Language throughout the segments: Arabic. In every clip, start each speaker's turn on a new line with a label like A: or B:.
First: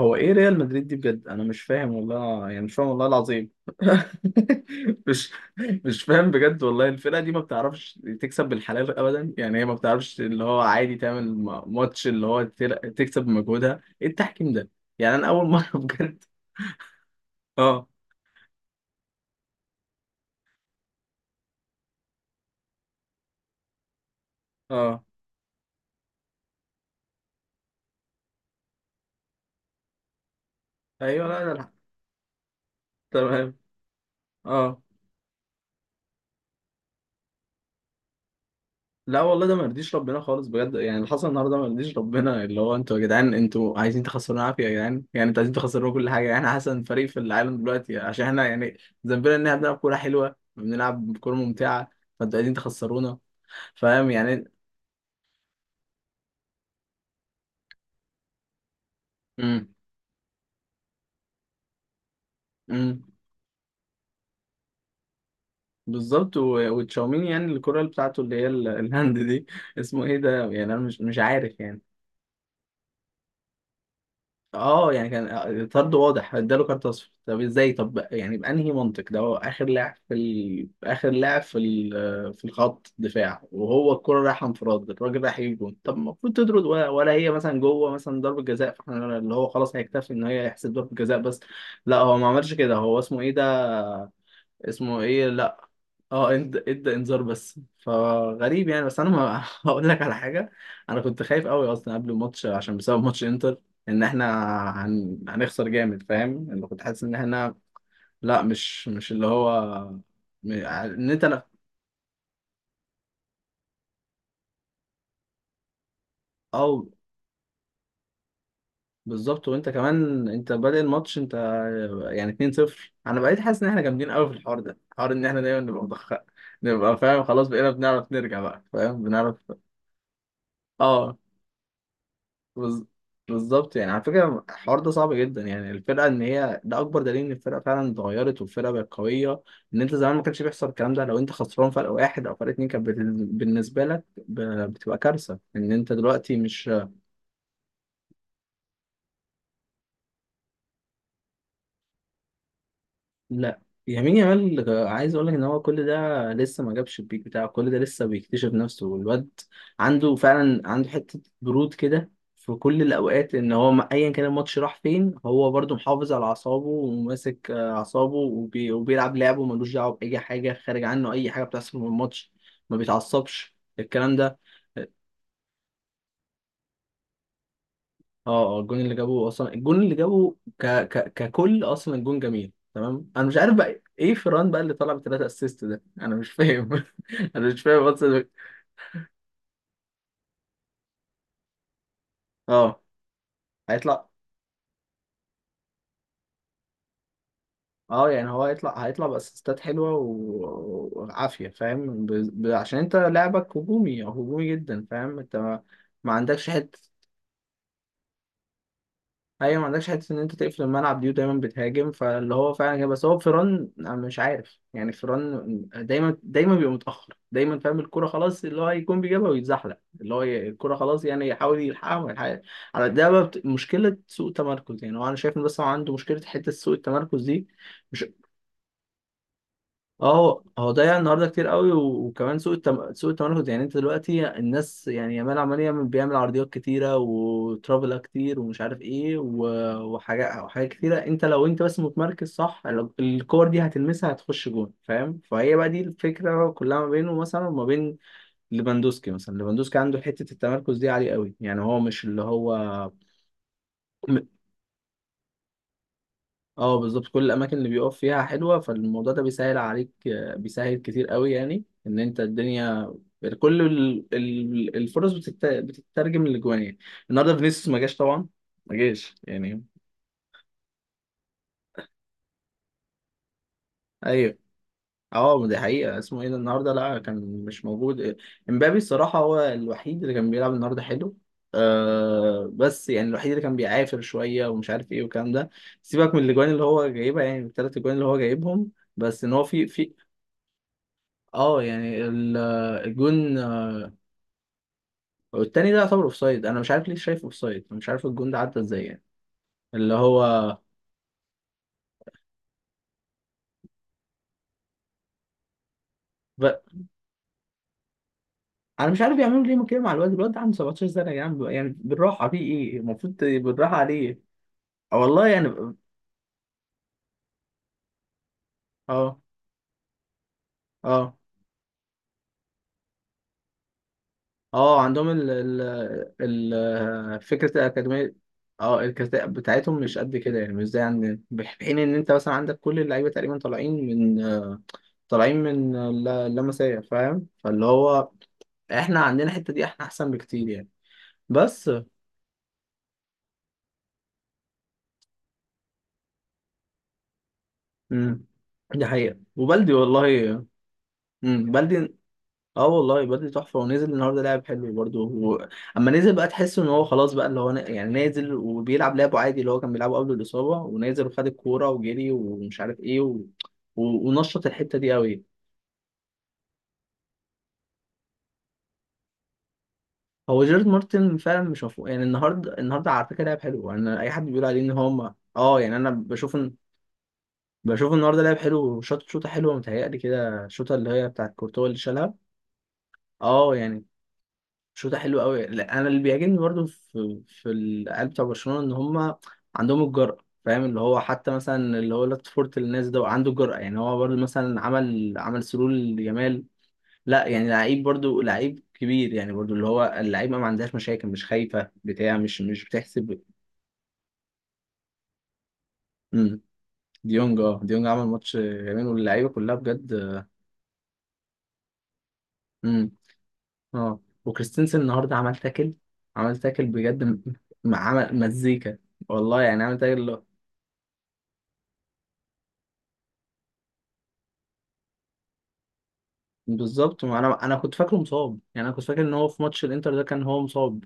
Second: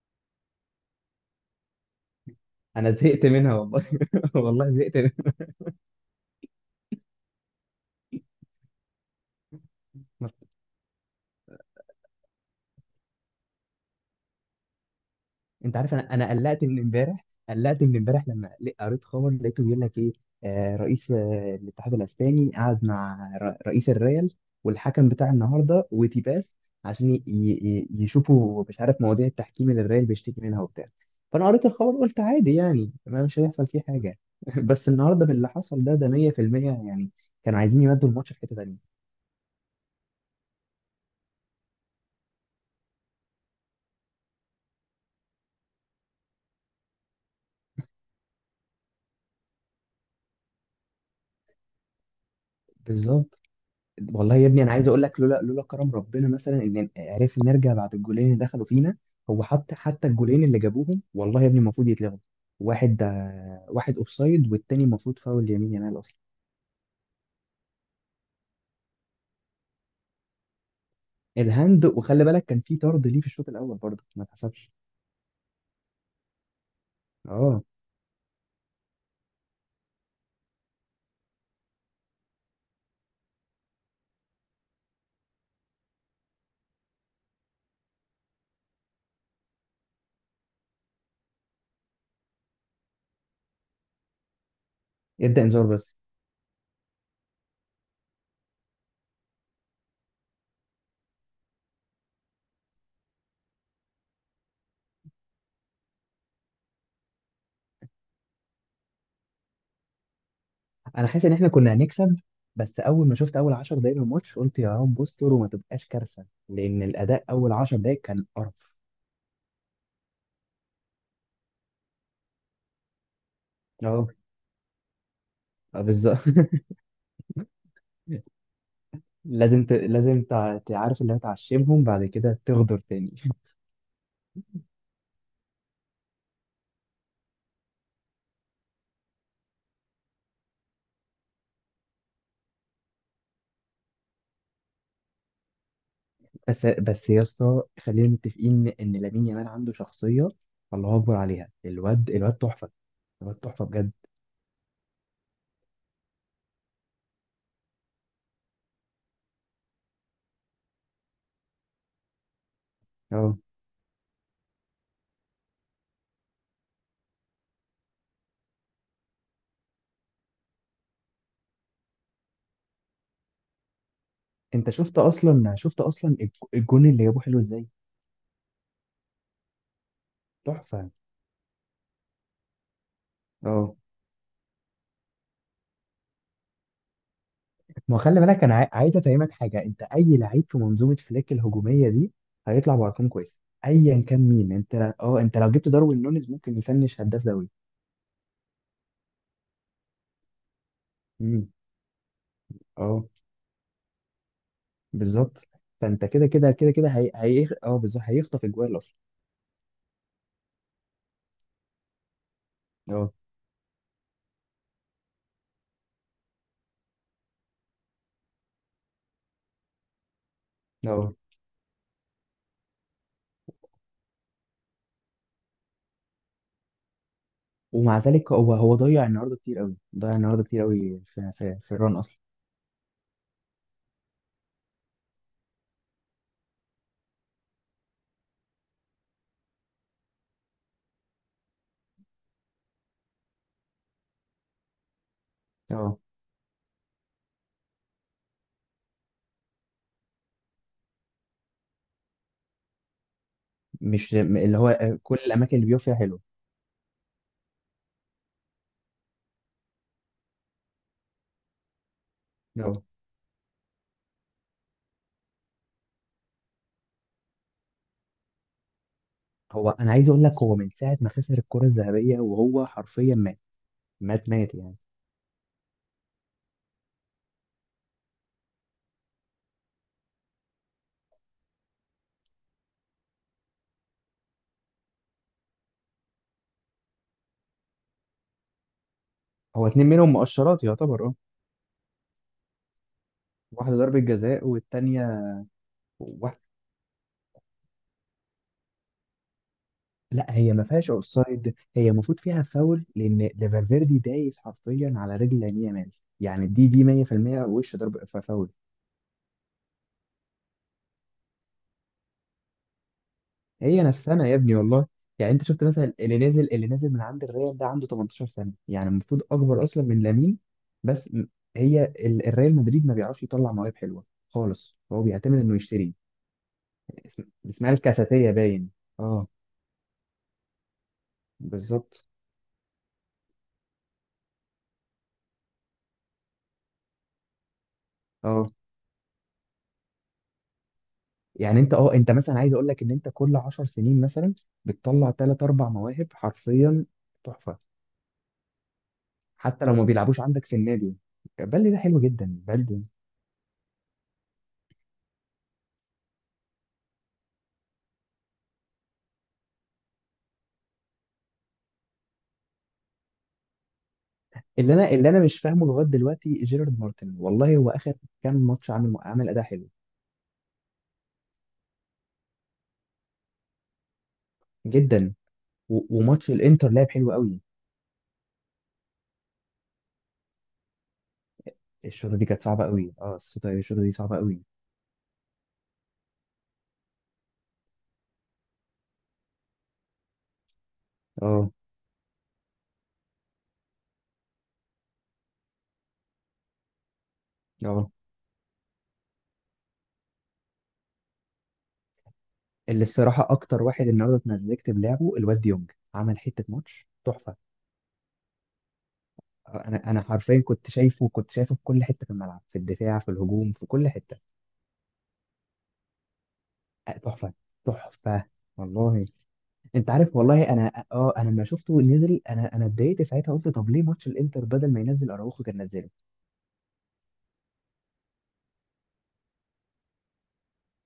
A: هو ايه ريال مدريد دي بجد؟ انا مش فاهم والله، يعني مش فاهم
B: انا
A: والله
B: زهقت
A: العظيم.
B: منها والله. والله زهقت
A: مش
B: منها.
A: مش فاهم بجد والله. الفرقه دي ما بتعرفش تكسب بالحلال ابدا، يعني هي ما بتعرفش اللي هو عادي تعمل ماتش اللي هو تكسب بمجهودها. ايه التحكيم ده يعني؟ انا اول مره
B: انت عارف انا
A: بجد.
B: انا قلقت من امبارح، قلقت
A: اه،
B: من امبارح لما قريت خبر لقيته بيقول لك ايه. رئيس الاتحاد الاسباني قعد مع رئيس الريال
A: اه،
B: والحكم بتاع النهارده وتيباس، عشان يشوفوا مش عارف مواضيع التحكيم اللي الريال بيشتكي منها وبتاع.
A: ايوه، لا
B: فانا
A: لا
B: قريت
A: لا.
B: الخبر قلت عادي يعني ما مش
A: تمام.
B: هيحصل فيه حاجه.
A: اه.
B: بس النهارده باللي حصل ده 100% يعني. كانوا عايزين يمدوا الماتش في حته تانيه.
A: لا والله ده ما يرضيش ربنا خالص بجد، يعني اللي حصل النهارده ما يرضيش ربنا، اللي هو انتوا يا جدعان انتوا عايزين تخسرونا عافيه يا جدعان، يعني انتوا عايزين تخسرونا كل حاجه، يعني احنا احسن فريق في العالم دلوقتي، عشان احنا يعني ذنبنا ان احنا بنلعب كوره حلوه، بنلعب كوره ممتعه، فانتوا عايزين تخسرونا،
B: بالظبط.
A: فاهم
B: والله
A: يعني.
B: يا ابني انا عايز اقول لك لولا كرم ربنا مثلا ان عرفنا نرجع بعد الجولين اللي دخلوا فينا. هو
A: امم
B: حتى الجولين اللي جابوهم والله يا ابني المفروض يتلغوا.
A: امم.
B: واحد واحد اوفسايد، والتاني المفروض فاول يمين يامال اصلا.
A: بالظبط، وتشاوميني، يعني الكرة اللي بتاعته اللي هي الهاند دي، اسمه ايه ده يعني، انا مش عارف يعني.
B: الهاند، وخلي بالك كان في طرد ليه في الشوط الاول برضه ما اتحسبش.
A: اه يعني كان طرد واضح، اداله كارت اصفر. طب
B: اه.
A: ازاي؟ طب يعني بانهي منطق ده؟ هو اخر لاعب في ال... اخر لاعب في ال... في الخط دفاع وهو الكرة رايحه انفراد، الراجل رايح يجيب جون، طب المفروض تطرد، ولا... ولا هي مثلا جوه مثلا ضربة جزاء، فاحنا اللي هو خلاص هيكتفي ان هي يحسب ضربة جزاء بس. لا هو ما عملش كده، هو اسمه ايه ده، اسمه ايه،
B: ادى
A: لا.
B: انذار بس.
A: اه، ادى انذار بس، فغريب يعني. بس انا ما هقول لك على حاجه. انا كنت خايف قوي اصلا قبل الماتش، عشان بسبب ماتش انتر، ان احنا هن... هنخسر جامد، فاهم؟ انا كنت حاسس ان احنا، لا مش اللي هو،
B: انا
A: ان
B: حاسس
A: انت،
B: ان
A: لا.
B: احنا كنا هنكسب. بس اول ما شفت اول 10 دقايق من الماتش قلت يا رب استر وما تبقاش كارثه،
A: او.
B: لان الاداء اول 10 دقايق كان قرف.
A: بالظبط، وانت كمان انت بادئ الماتش انت يعني 2-0. انا بقيت حاسس ان احنا
B: اه.
A: جامدين قوي في الحوار ده، حوار ان احنا دايما نبقى
B: بالظبط.
A: متاخر، نبقى فاهم خلاص، بقينا بنعرف نرجع بقى، فاهم، بنعرف.
B: لازم تعرف اللي
A: اه.
B: هتعشمهم بعد كده تغدر
A: بز-
B: تاني.
A: بالظبط يعني. على فكرة الحوار ده صعب جدا، يعني الفرقة ان هي ده اكبر دليل ان الفرقة فعلا اتغيرت والفرقة بقت قوية. ان انت زمان ما كانش بيحصل الكلام ده، لو انت خسران فرق واحد او فرق اتنين كانت بالنسبة لك بتبقى كارثة ان انت دلوقتي
B: بس
A: مش.
B: بس يا اسطى خلينا متفقين ان لامين يامال عنده شخصيه. الله اكبر عليها. الواد تحفه. الواد
A: لا،
B: تحفه بجد.
A: يمين يامال عايز اقول لك ان هو كل ده لسه ما جابش البيك بتاعه، كل ده لسه بيكتشف نفسه، والواد عنده فعلا، عنده حته برود كده في كل الاوقات،
B: اه.
A: ان هو ايا كان الماتش راح فين هو برضو محافظ على اعصابه، وماسك اعصابه، وبي... وبيلعب لعبه ملوش دعوه باي حاجه خارج عنه، اي حاجه بتحصل في الماتش ما بيتعصبش الكلام ده.
B: انت شفت اصلا، شفت اصلا الجون اللي جابوه حلو ازاي.
A: اه. الجون اللي جابه اصلا، الجون اللي جابه ك
B: تحفه.
A: ك ككل اصلا، الجون جميل تمام. انا مش عارف
B: اه.
A: بقى ايه فران بقى اللي طلع ب3 اسيست ده، انا مش فاهم. انا مش فاهم
B: ما هو خلي
A: اصلا.
B: بالك انا عايز افهمك حاجه. انت اي لعيب في منظومه فليك الهجوميه دي هيطلع
A: اه،
B: بارقام كويسه، ايا
A: هيطلع.
B: كان مين. انت لو جبت داروين نونيز ممكن يفنش هداف دوري.
A: اه يعني هو هيطلع باسيستات حلوه وعافيه،
B: امم.
A: فاهم؟ ب... ب... عشان انت
B: اه
A: لعبك هجومي او هجومي جدا فاهم، انت
B: بالظبط.
A: ما،
B: فانت
A: ما
B: كده
A: عندكش.
B: كده كده كده هي... هي... إيه، اه بالظبط هيخطف اجوال اصلا.
A: ايوه ما عندكش حته ان انت تقفل الملعب دي، ودايما بتهاجم، فاللي هو فعلا كده. بس
B: اه
A: هو فيران أنا مش عارف يعني، فيران دايما بيبقى متاخر دايما، فاهم؟ الكوره خلاص اللي هو هيكون بيجيبها ويتزحلق، اللي هو الكوره خلاص
B: اه.
A: يعني يحاول يلحقها وما يلحقهاش. على ده بقى مشكله سوء تمركز، يعني هو انا شايف ان بس هو عنده مشكله حته سوء التمركز دي.
B: ومع
A: مش،
B: ذلك هو ضيع النهارده كتير قوي، ضيع النهارده
A: اه
B: كتير
A: هو ضيع
B: قوي
A: النهارده
B: في
A: كتير
B: في,
A: قوي،
B: في الران اصلا.
A: وكمان سوق التم... سوق التمركز، يعني انت دلوقتي الناس يعني يامال عمال يعمل، بيعمل عرضيات كتيره، وترافلا كتير، ومش عارف ايه و... وحاجات كتيره. انت لو انت بس متمركز صح، الكور دي هتلمسها هتخش جون، فاهم؟ فهي بقى دي
B: اه.
A: الفكره كلها ما بينه مثلا وما بين ليفاندوسكي مثلا. ليفاندوسكي عنده حته التمركز دي عاليه قوي، يعني هو مش اللي هو.
B: مش م- اللي هو كل الاماكن اللي بيقف فيها حلوه.
A: اه بالظبط، كل الاماكن اللي بيقف فيها حلوه، فالموضوع ده بيسهل عليك، بيسهل كتير قوي. يعني ان انت
B: اه.
A: الدنيا كل الفرص بتترجم لجوان يعني. النهارده فينيسيوس ما جاش طبعا، ما جاش يعني.
B: هو انا عايز اقول لك هو من ساعه ما خسر الكره الذهبيه وهو حرفيا مات. مات
A: ايوه.
B: مات يعني.
A: اه ما دي حقيقه، اسمه ايه ده النهارده، لا كان مش موجود. امبابي الصراحه هو الوحيد اللي كان بيلعب النهارده حلو، آه بس يعني الوحيد اللي كان بيعافر شويه، ومش عارف ايه والكلام ده. سيبك من الاجوان اللي هو جايبها، يعني ال3 اجوان اللي هو جايبهم، بس ان هو في
B: هو اتنين
A: في.
B: منهم مؤشرات يعتبر. اه.
A: اه يعني الجون
B: واحده ضربه جزاء والتانيه.
A: التاني ده يعتبر اوفسايد، انا مش عارف ليه شايفه اوفسايد، مش عارف الجون ده عدى ازاي يعني اللي
B: لا، هي
A: هو
B: ما فيهاش اوفسايد، هي المفروض فيها فاول، لان ده فالفيردي دايس حرفيا على رجل لامين يامال. يعني
A: ب...
B: دي 100%. وش ضرب فاول.
A: انا مش عارف بيعملوا ليه كده مع الواد، الواد ده عنده 17 سنه يا جدعان، يعني بالراحه، في ايه المفروض بالراحه
B: هي
A: عليه.
B: نفسنا يا ابني والله.
A: آه والله
B: يعني انت شفت
A: يعني.
B: مثلا اللي نازل، اللي نازل من عند الريال ده عنده 18 سنه، يعني
A: اه.
B: المفروض اكبر اصلا من لامين. بس
A: اه.
B: م- هي الريال مدريد ما بيعرفش يطلع مواهب حلوه خالص.
A: اه
B: هو
A: عندهم ال
B: بيعتمد انه يشتري.
A: ال ال فكره
B: اسمها
A: الاكاديميه.
B: الكاساتيه باين.
A: اه الكفاءة
B: اه
A: بتاعتهم مش قد كده يعني، مش زي عندنا، في حين ان
B: بالظبط.
A: انت مثلا عندك كل اللعيبه تقريبا طالعين من طالعين من اللمسيه فاهم، فاللي هو
B: اه
A: احنا عندنا الحته دي، احنا احسن بكتير يعني.
B: يعني
A: بس.
B: انت مثلا عايز اقول لك ان انت كل 10 سنين مثلا بتطلع ثلاث اربع مواهب حرفيا. تحفه.
A: امم. دي حقيقه
B: حتى
A: وبلدي
B: لو ما بيلعبوش
A: والله.
B: عندك في النادي.
A: امم،
B: بلدي ده
A: بلدي.
B: حلو جدا،
A: اه
B: بلدي.
A: والله بلدي تحفه، ونزل النهارده لعب حلو برضه و... اما نزل بقى تحس ان هو خلاص بقى، اللي هو ن... يعني نازل وبيلعب لعبه عادي اللي هو كان بيلعبه قبل الاصابه، ونازل وخد الكوره وجري ومش عارف ايه و... و... ونشط
B: اللي
A: الحته
B: انا
A: دي
B: اللي انا
A: قوي.
B: مش فاهمه لغايه دلوقتي جيرارد مارتن والله. هو اخر كام ماتش عامل اداء حلو
A: هو جيرد مارتن فعلا مش مفهوم يعني. النهارده، النهارده على فكره لعب حلو، يعني اي حد بيقول عليه ان هو
B: جدا.
A: اه، يعني انا
B: وماتش
A: بشوف ان،
B: الانتر لعب حلو قوي.
A: بشوف النهارده لعب حلو، شاط شوطه حلوه، متهيألي كده الشوطه اللي هي بتاعت كورتوا اللي شالها.
B: الشوطه دي كانت صعبه قوي. اه، الشوطه
A: اه
B: الشوطه
A: يعني
B: دي صعبه قوي.
A: شوطه حلوه قوي. لا انا اللي بيعجبني برضو في في العيال بتوع برشلونه ان هم عندهم الجرأه، فاهم؟ اللي هو حتى
B: اه
A: مثلا اللي هو لاتفورت الناس ده عنده جرأه، يعني هو برضو مثلا عمل سرول لجمال، لا يعني لعيب
B: اه.
A: برضو لعيب كبير يعني، برضو اللي هو اللعيب ما عندهاش مشاكل، مش خايفه بتاع، مش
B: اللي
A: بتحسب.
B: الصراحه اكتر واحد النهارده اتمزجت بلعبه الواد ديونج. عمل
A: امم.
B: حته ماتش تحفه.
A: ديونج، اه ديونج عمل ماتش جميل، واللعيبه كلها
B: انا
A: بجد.
B: انا حرفيا كنت شايفه، كنت شايفه في كل حته في الملعب، في الدفاع في الهجوم في كل
A: اه
B: حته.
A: وكريستنسن النهارده عمل تاكل، عمل تاكل بجد،
B: تحفه.
A: عمل
B: تحفه
A: مزيكا،
B: والله.
A: والله يعني، عمل
B: انت
A: تاكل اللي
B: عارف
A: هو.
B: والله، انا انا لما شفته نزل انا اتضايقت ساعتها، قلت طب ليه ماتش الانتر بدل ما ينزل اراوخو كان نزله.
A: بالظبط، ما انا انا كنت فاكره مصاب، يعني انا كنت فاكر ان هو في ماتش الانتر ده كان هو مصاب،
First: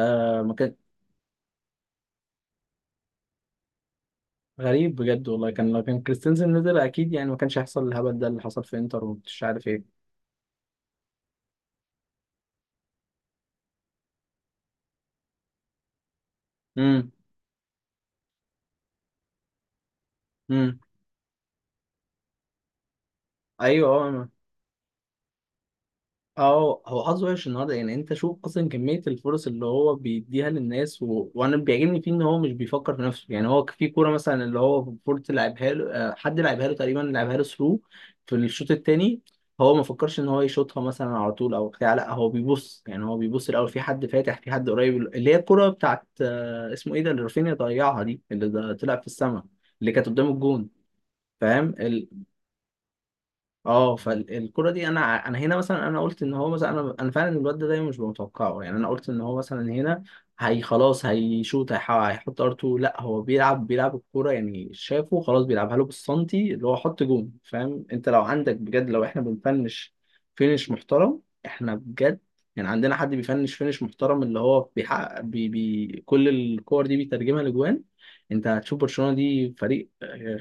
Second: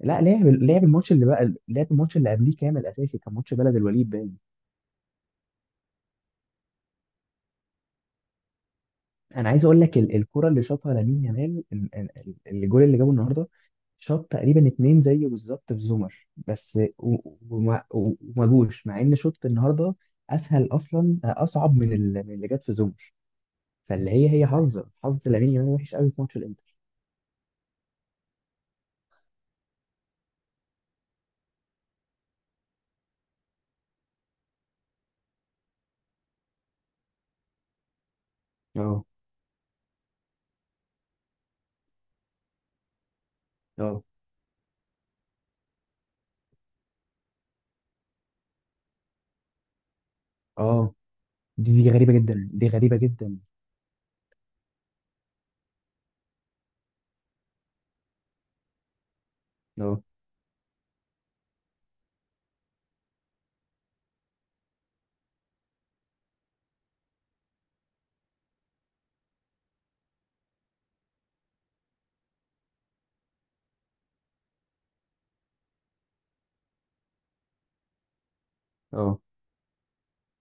B: لا، لعب
A: ما كان.
B: لعب الماتش اللي بقى، لعب الماتش اللي قبليه كامل اساسي، كان ماتش بلد الوليد باين.
A: غريب بجد والله، كان لو كان كريستنسن نزل اكيد يعني ما كانش هيحصل الهبل ده اللي حصل في انتر ومش
B: انا عايز
A: عارف
B: اقول
A: ايه.
B: لك الكرة اللي شاطها لامين يامال، الجول اللي جابه النهارده، شاط تقريبا اتنين زيه بالظبط في زومر، بس
A: امم،
B: و- و- وما و- وما جوش مع ان شوط النهارده اسهل
A: امم.
B: اصلا، اصعب من من اللي جت في زومر.
A: ايوه.
B: فاللي
A: اه.
B: هي حظ لامين يامال وحش قوي في ماتش الانتر.
A: اه هو حظه وحش النهارده، يعني انت شوف اصلا كميه الفرص اللي هو بيديها للناس و... وانا بيعجبني فيه ان هو مش بيفكر في نفسه، يعني هو في كوره مثلا اللي هو فورت لعبها له، حد لعبها له تقريبا، لعبها له ثرو في الشوط
B: اه
A: الثاني، هو ما فكرش ان هو يشوطها مثلا على طول او بتاع، لا هو بيبص يعني، هو بيبص الاول في
B: اه
A: حد فاتح، في حد قريب، اللي هي الكوره بتاعت اسمه ايه ده، اللي رافينيا ضيعها دي، اللي ده طلع في السما، اللي كانت قدام الجون،
B: اه.
A: فاهم.
B: دي غريبة جدا. دي غريبة جدا.
A: اه فالكرة دي انا ع- انا هنا مثلا انا قلت ان هو مثلا، انا انا فعلا الواد ده دايما مش متوقعه يعني، انا قلت ان هو مثلا
B: اه
A: هنا هي خلاص هيشوط، هيحط ار2، لا هو بيلعب، بيلعب الكوره يعني، شافه خلاص بيلعبها له بالسنتي اللي هو، حط جون، فاهم؟ انت لو عندك بجد، لو احنا بنفنش فينش محترم، احنا بجد يعني عندنا حد بيفنش فينش محترم اللي هو بيحقق بي بي كل الكور دي بيترجمها لجوان، انت هتشوف برشلونة
B: اه
A: دي فريق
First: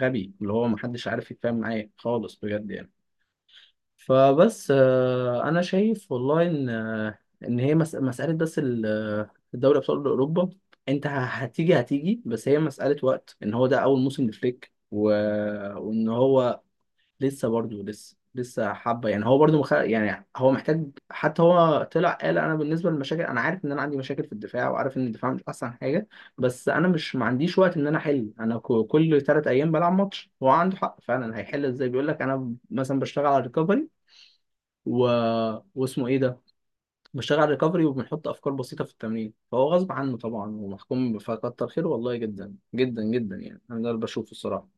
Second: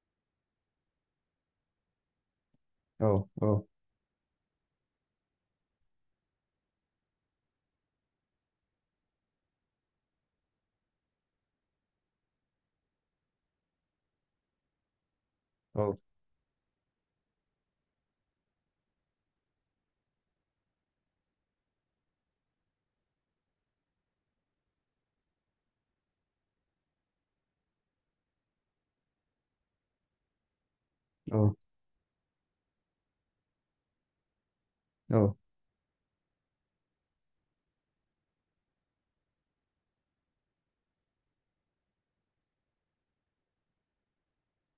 A: غبي اللي هو محدش عارف يتفاهم معاه خالص بجد يعني.
B: اه اه
A: فبس انا شايف والله ان ان هي مساله بس الدوري ابطال اوروبا، انت هتيجي بس، هي مساله وقت، ان هو ده اول موسم لفليك و...
B: اه
A: وان هو لسه برضه، لسه حبه يعني، هو برضه مخ... يعني هو محتاج. حتى هو طلع قال انا بالنسبه للمشاكل انا عارف ان انا عندي مشاكل في الدفاع، وعارف ان الدفاع مش احسن حاجه، بس انا مش، ما عنديش وقت ان انا احل، انا كل 3 ايام بلعب ماتش، هو عنده حق فعلا،
B: اه.
A: هيحل ازاي؟ بيقول لك انا مثلا بشتغل على الريكفري و...
B: آه.
A: واسمه ايه ده، بشتغل على ريكفري، وبنحط افكار بسيطه في التمرين، فهو غصب عنه طبعا ومحكوم، فكتر خيره والله جدا جدا جدا، يعني انا ده اللي بشوفه الصراحه،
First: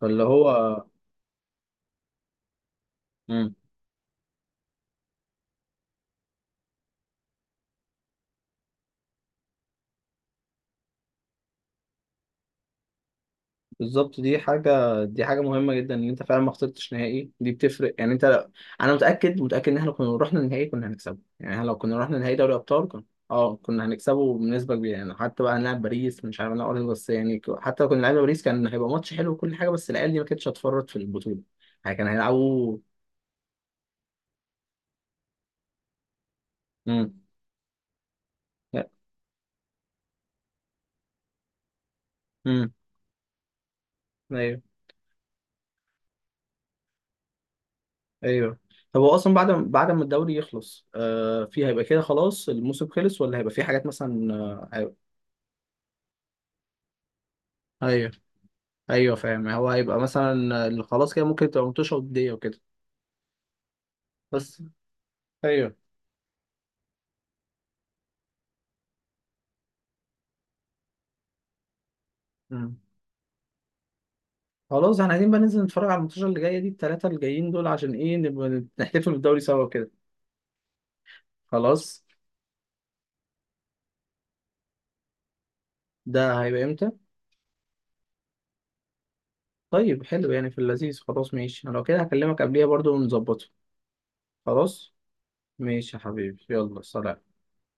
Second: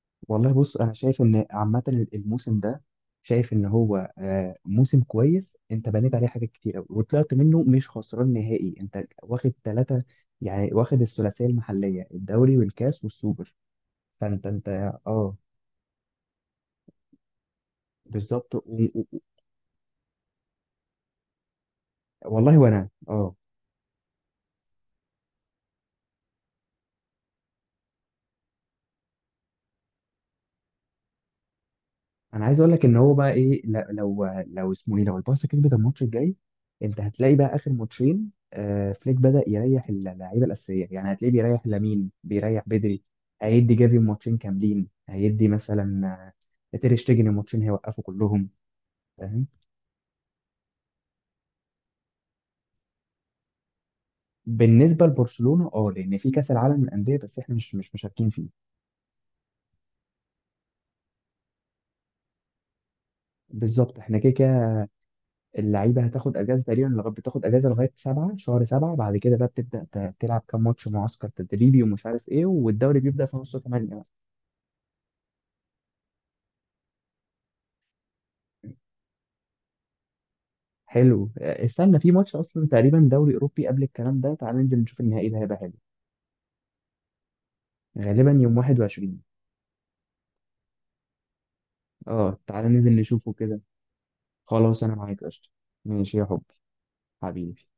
A: فاللي
B: والله بص
A: هو.
B: انا شايف ان عامه الموسم ده، شايف
A: مم.
B: ان هو موسم كويس. انت بنيت عليه حاجات كتير قوي وطلعت منه مش خسران نهائي، انت واخد ثلاثه. يعني واخد الثلاثيه المحليه، الدوري والكاس والسوبر.
A: بالظبط، دي
B: فانت
A: حاجة دي
B: اه
A: حاجة مهمة جدا ان انت فعلا ما خسرتش نهائي، دي بتفرق يعني، انت لو...
B: بالظبط.
A: انا
B: و-
A: متأكد ان احنا كنا رحنا النهائي كنا هنكسبه يعني، احنا لو كنا رحنا نهائي دوري
B: والله
A: ابطال
B: وانا
A: كنا،
B: اه.
A: اه كنا هنكسبه بنسبة كبيرة يعني. حتى بقى هنلعب باريس، مش عارف هنلعب بس يعني، حتى لو كنا لعبنا باريس كان هيبقى ماتش حلو وكل حاجة، بس العيال دي ما كانتش هتفرط في البطولة، يعني كان
B: انا عايز اقول
A: هيلعبوا.
B: لك ان هو بقى ايه، لا- لو لو اسمه ايه لو البارسا كسبت الماتش الجاي، انت
A: امم.
B: هتلاقي بقى اخر ماتشين فليك بدأ يريح اللعيبه الاساسيه. يعني هتلاقيه بيريح لامين، بيريح
A: امم.
B: بدري، هيدي جافي ماتشين
A: ايوه.
B: كاملين، هيدي مثلا تير شتيجن ماتشين. هيوقفوا كلهم.
A: ايوه. طب هو اصلا
B: فاهم.
A: بعد، ما الدوري يخلص آه، في هيبقى كده خلاص الموسم خلص، ولا هيبقى في حاجات مثلا
B: بالنسبه لبرشلونه، اه، لان في كاس العالم للانديه بس احنا مش
A: هيبقى؟
B: مشاركين فيه.
A: ايوه فاهم، هو هيبقى مثلا اللي خلاص كده، ممكن تبقى متوشة ودية وكده.
B: بالظبط. احنا كده
A: بس.
B: كده
A: ايوه.
B: اللعيبه هتاخد اجازه تقريبا لغايه، بتاخد اجازه لغايه سبعة، شهر سبعة. بعد كده بقى بتبدا تلعب كام ماتش معسكر تدريبي ومش عارف ايه،
A: مم.
B: والدوري بيبدا في نص 8 بقى.
A: خلاص احنا عايزين بقى ننزل نتفرج على الماتشات اللي جايه دي، ال3 اللي جايين دول، عشان ايه نبقى نحتفل بالدوري سوا كده.
B: حلو. استنى
A: خلاص.
B: في ماتش اصلا تقريبا دوري اوروبي قبل الكلام ده. تعال ننزل نشوف النهائي ده، هيبقى حلو.
A: ده هيبقى امتى؟
B: غالبا يوم 21.
A: طيب حلو، يعني في اللذيذ، خلاص ماشي، انا لو كده
B: اه،
A: هكلمك
B: تعال
A: قبليها برضو
B: ننزل نشوفه
A: ونظبطه.
B: كده. خلاص،
A: خلاص
B: انا معاك قشطه.
A: ماشي يا
B: ماشي يا حبي.
A: حبيبي، يلا سلام.
B: حبيبي.